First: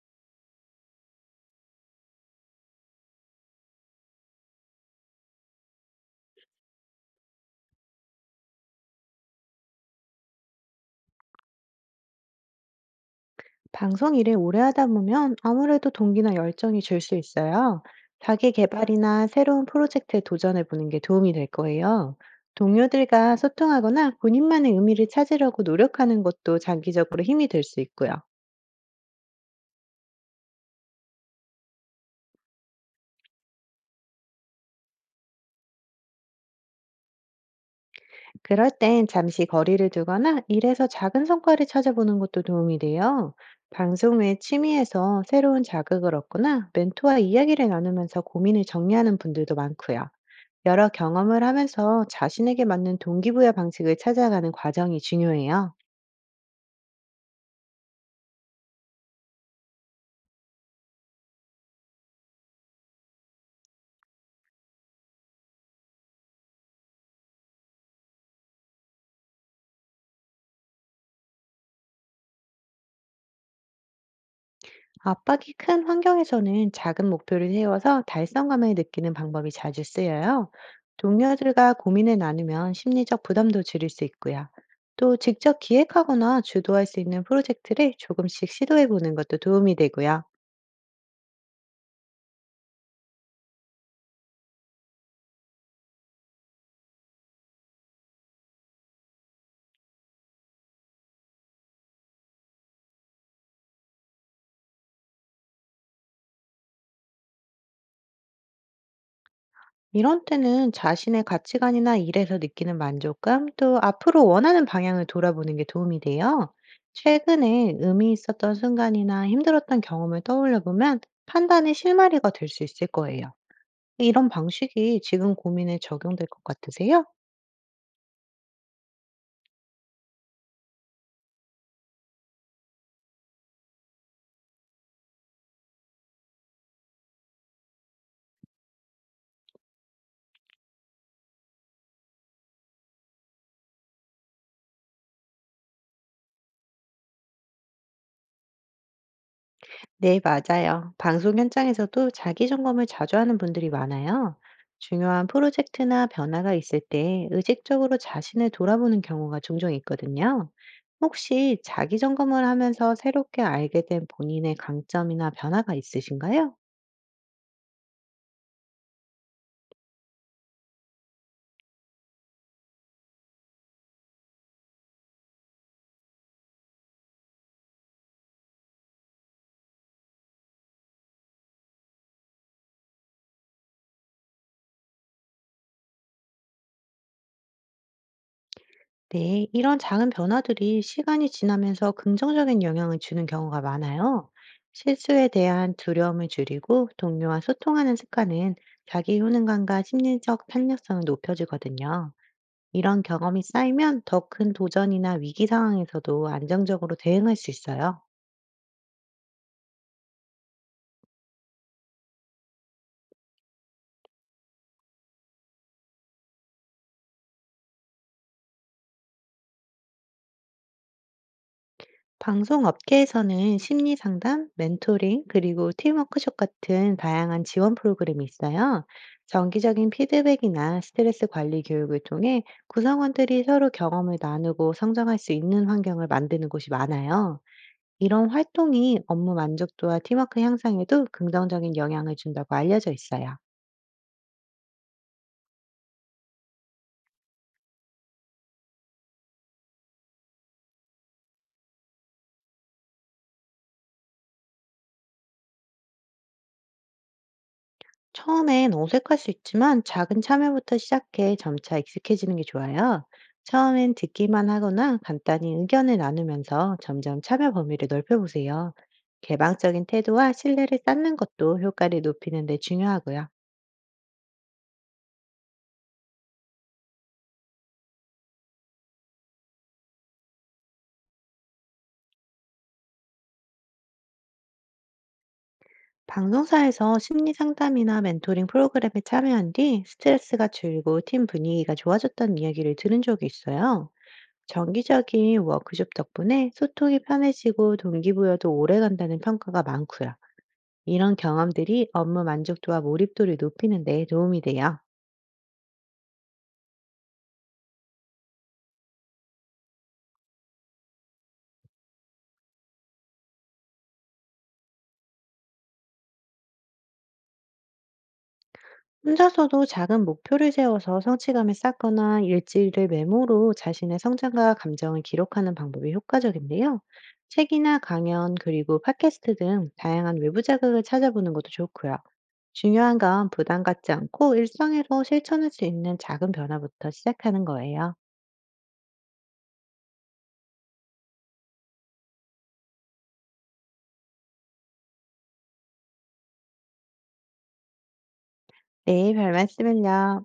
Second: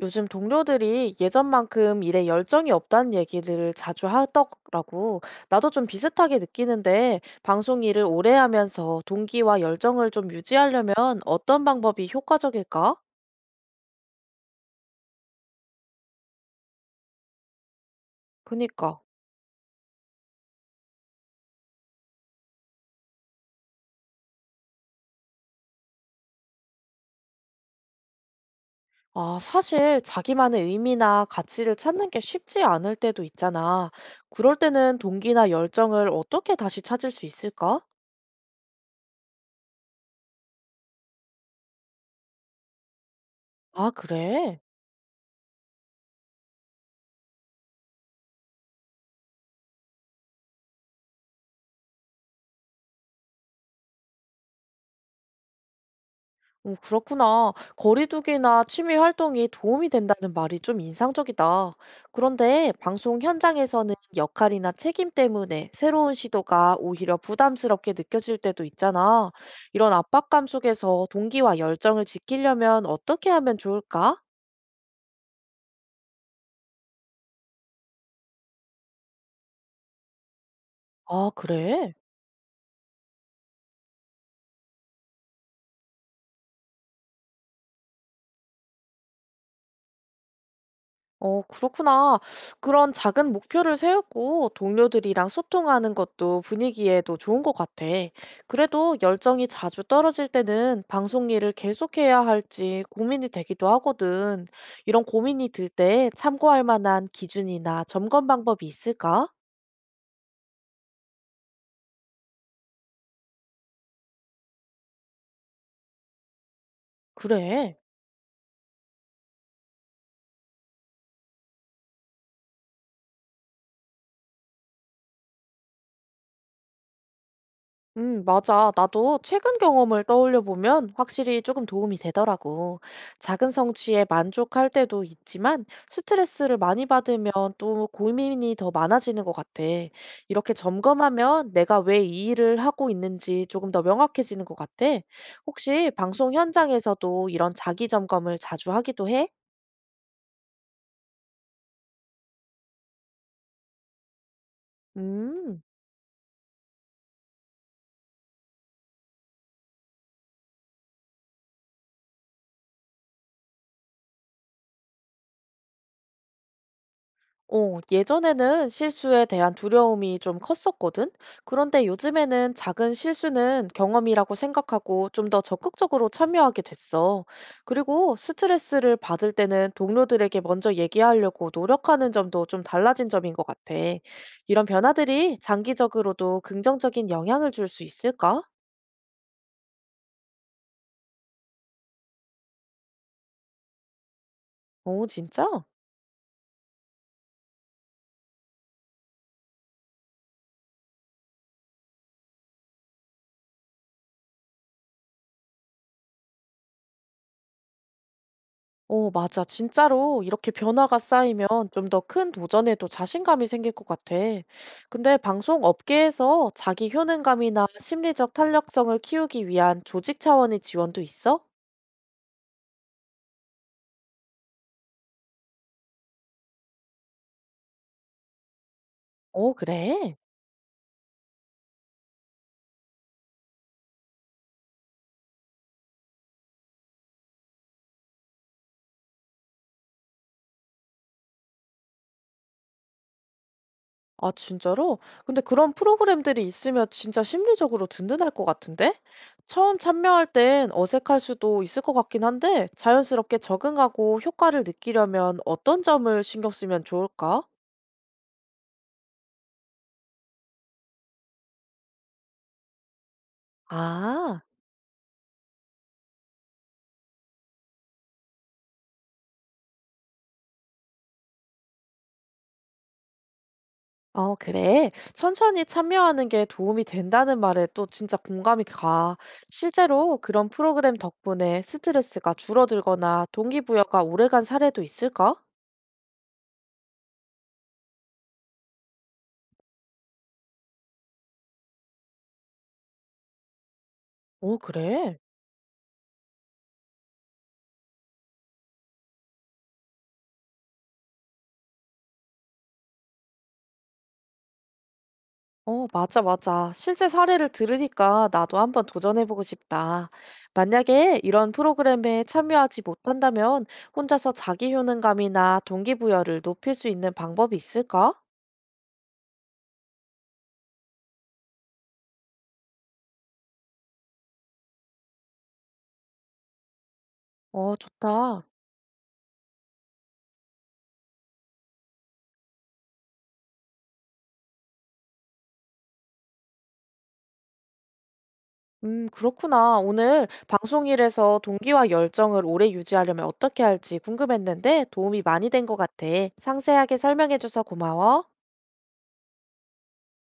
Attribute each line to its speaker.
Speaker 1: 요즘 동료들이 예전만큼 일에 열정이 없다는 얘기를 자주 하더라고. 나도 좀 비슷하게 느끼는데, 방송 일을 오래 하면서 동기와 열정을 좀 유지하려면 어떤 방법이 효과적일까?
Speaker 2: 방송 일을 오래 하다 보면 아무래도 동기나 열정이 줄 수 있어요. 자기
Speaker 1: 그니까.
Speaker 2: 개발이나 새로운 프로젝트에 도전해 보는 게 도움이 될 거예요. 동료들과 소통하거나 본인만의 의미를 찾으려고 노력하는 것도 장기적으로 힘이 될 수 있고요.
Speaker 1: 아, 사실 자기만의 의미나 가치를 찾는 게 쉽지 않을 때도 있잖아. 그럴 때는 동기나 열정을 어떻게 다시 찾을 수 있을까?
Speaker 2: 그럴 땐 잠시 거리를 두거나 일에서 작은 성과를 찾아보는 것도 도움이 돼요.
Speaker 1: 아,
Speaker 2: 방송 외
Speaker 1: 그래?
Speaker 2: 취미에서 새로운 자극을 얻거나 멘토와 이야기를 나누면서 고민을 정리하는 분들도 많고요. 여러 경험을 하면서 자신에게 맞는 동기부여 방식을 찾아가는 과정이 중요해요.
Speaker 1: 어, 그렇구나. 거리두기나 취미 활동이 도움이 된다는 말이 좀 인상적이다. 그런데 방송 현장에서는 역할이나 책임 때문에 새로운 시도가 오히려 부담스럽게 느껴질 때도 있잖아. 이런 압박감 속에서 동기와 열정을 지키려면 어떻게 하면 좋을까?
Speaker 2: 압박이 큰 환경에서는 작은 목표를 세워서 달성감을 느끼는 방법이 자주 쓰여요.
Speaker 1: 아,
Speaker 2: 동료들과
Speaker 1: 그래?
Speaker 2: 고민을 나누면 심리적 부담도 줄일 수 있고요. 또 직접 기획하거나 주도할 수 있는 프로젝트를 조금씩 시도해 보는 것도 도움이 되고요.
Speaker 1: 어, 그렇구나. 그런 작은 목표를 세우고 동료들이랑 소통하는 것도 분위기에도 좋은 것 같아. 그래도 열정이 자주 떨어질 때는 방송 일을 계속해야 할지 고민이 되기도 하거든. 이런 고민이 들 때 참고할 만한 기준이나 점검 방법이 있을까?
Speaker 2: 이런 때는 자신의 가치관이나 일에서 느끼는 만족감, 또 앞으로 원하는 방향을 돌아보는 게 도움이 돼요. 최근에
Speaker 1: 그래.
Speaker 2: 의미 있었던 순간이나 힘들었던 경험을 떠올려 보면 판단의 실마리가 될 수 있을 거예요. 이런 방식이 지금 고민에 적용될 것 같으세요?
Speaker 1: 맞아. 나도 최근 경험을 떠올려 보면 확실히 조금 도움이 되더라고. 작은 성취에 만족할 때도 있지만 스트레스를 많이 받으면 또 고민이 더 많아지는 것 같아. 이렇게 점검하면 내가 왜 이 일을 하고 있는지 조금 더 명확해지는 것 같아. 혹시 방송 현장에서도 이런 자기 점검을 자주 하기도 해?
Speaker 2: 네, 맞아요. 방송 현장에서도 자기 점검을 자주 하는 분들이 많아요. 중요한
Speaker 1: 음.
Speaker 2: 프로젝트나 변화가 있을 때 의식적으로 자신을 돌아보는 경우가 종종 있거든요. 혹시 자기 점검을 하면서 새롭게 알게 된 본인의 강점이나 변화가 있으신가요?
Speaker 1: 어, 예전에는 실수에 대한 두려움이 좀 컸었거든. 그런데 요즘에는 작은 실수는 경험이라고 생각하고 좀 더 적극적으로 참여하게 됐어. 그리고 스트레스를 받을 때는 동료들에게 먼저 얘기하려고 노력하는 점도 좀 달라진 점인 것 같아. 이런 변화들이 장기적으로도 긍정적인 영향을 줄 수 있을까?
Speaker 2: 네, 이런 작은 변화들이 시간이 지나면서 긍정적인 영향을 주는 경우가 많아요.
Speaker 1: 어,
Speaker 2: 실수에
Speaker 1: 진짜?
Speaker 2: 대한 두려움을 줄이고 동료와 소통하는 습관은 자기 효능감과 심리적 탄력성을 높여주거든요. 이런 경험이 쌓이면 더 큰 도전이나 위기 상황에서도 안정적으로 대응할 수 있어요.
Speaker 1: 어, 맞아. 진짜로 이렇게 변화가 쌓이면 좀 더 큰 도전에도 자신감이 생길 것 같아. 근데 방송 업계에서 자기 효능감이나 심리적 탄력성을 키우기 위한 조직 차원의 지원도 있어?
Speaker 2: 방송 업계에서는 심리 상담, 멘토링, 그리고 팀 워크숍 같은 다양한 지원 프로그램이 있어요.
Speaker 1: 어,
Speaker 2: 정기적인
Speaker 1: 그래?
Speaker 2: 피드백이나 스트레스 관리 교육을 통해 구성원들이 서로 경험을 나누고 성장할 수 있는 환경을 만드는 곳이 많아요. 이런 활동이 업무 만족도와 팀워크 향상에도 긍정적인 영향을 준다고 알려져 있어요.
Speaker 1: 아, 진짜로? 근데 그런 프로그램들이 있으면 진짜 심리적으로 든든할 것 같은데? 처음 참여할 땐 어색할 수도 있을 것 같긴 한데, 자연스럽게 적응하고 효과를 느끼려면 어떤 점을 신경 쓰면 좋을까?
Speaker 2: 처음엔 어색할 수 있지만 작은 참여부터 시작해 점차 익숙해지는 게 좋아요. 처음엔
Speaker 1: 아.
Speaker 2: 듣기만 하거나 간단히 의견을 나누면서 점점 참여 범위를 넓혀보세요. 개방적인 태도와 신뢰를 쌓는 것도 효과를 높이는 데 중요하고요.
Speaker 1: 어, 그래. 천천히 참여하는 게 도움이 된다는 말에 또 진짜 공감이 가. 실제로 그런 프로그램 덕분에 스트레스가 줄어들거나 동기부여가 오래간 사례도 있을까?
Speaker 2: 방송사에서 심리 상담이나 멘토링 프로그램에 참여한 뒤 스트레스가 줄고 팀 분위기가 좋아졌다는 이야기를 들은 적이 있어요.
Speaker 1: 어, 그래.
Speaker 2: 정기적인 워크숍 덕분에 소통이 편해지고 동기부여도 오래 간다는 평가가 많고요. 이런 경험들이 업무 만족도와 몰입도를 높이는 데 도움이 돼요.
Speaker 1: 어, 맞아, 맞아. 실제 사례를 들으니까 나도 한번 도전해보고 싶다. 만약에 이런 프로그램에 참여하지 못한다면 혼자서 자기 효능감이나 동기부여를 높일 수 있는 방법이 있을까?
Speaker 2: 혼자서도 작은 목표를 세워서 성취감을 쌓거나 일지를 메모로 자신의 성장과 감정을 기록하는 방법이 효과적인데요.
Speaker 1: 어,
Speaker 2: 책이나 강연,
Speaker 1: 좋다.
Speaker 2: 그리고 팟캐스트 등 다양한 외부 자극을 찾아보는 것도 좋고요. 중요한 건 부담 갖지 않고 일상에서 실천할 수 있는 작은 변화부터 시작하는 거예요.
Speaker 1: 그렇구나. 오늘 방송일에서 동기와 열정을 오래 유지하려면 어떻게 할지 궁금했는데 도움이 많이 된 것 같아. 상세하게 설명해줘서 고마워.
Speaker 2: 네, 별 말씀을요.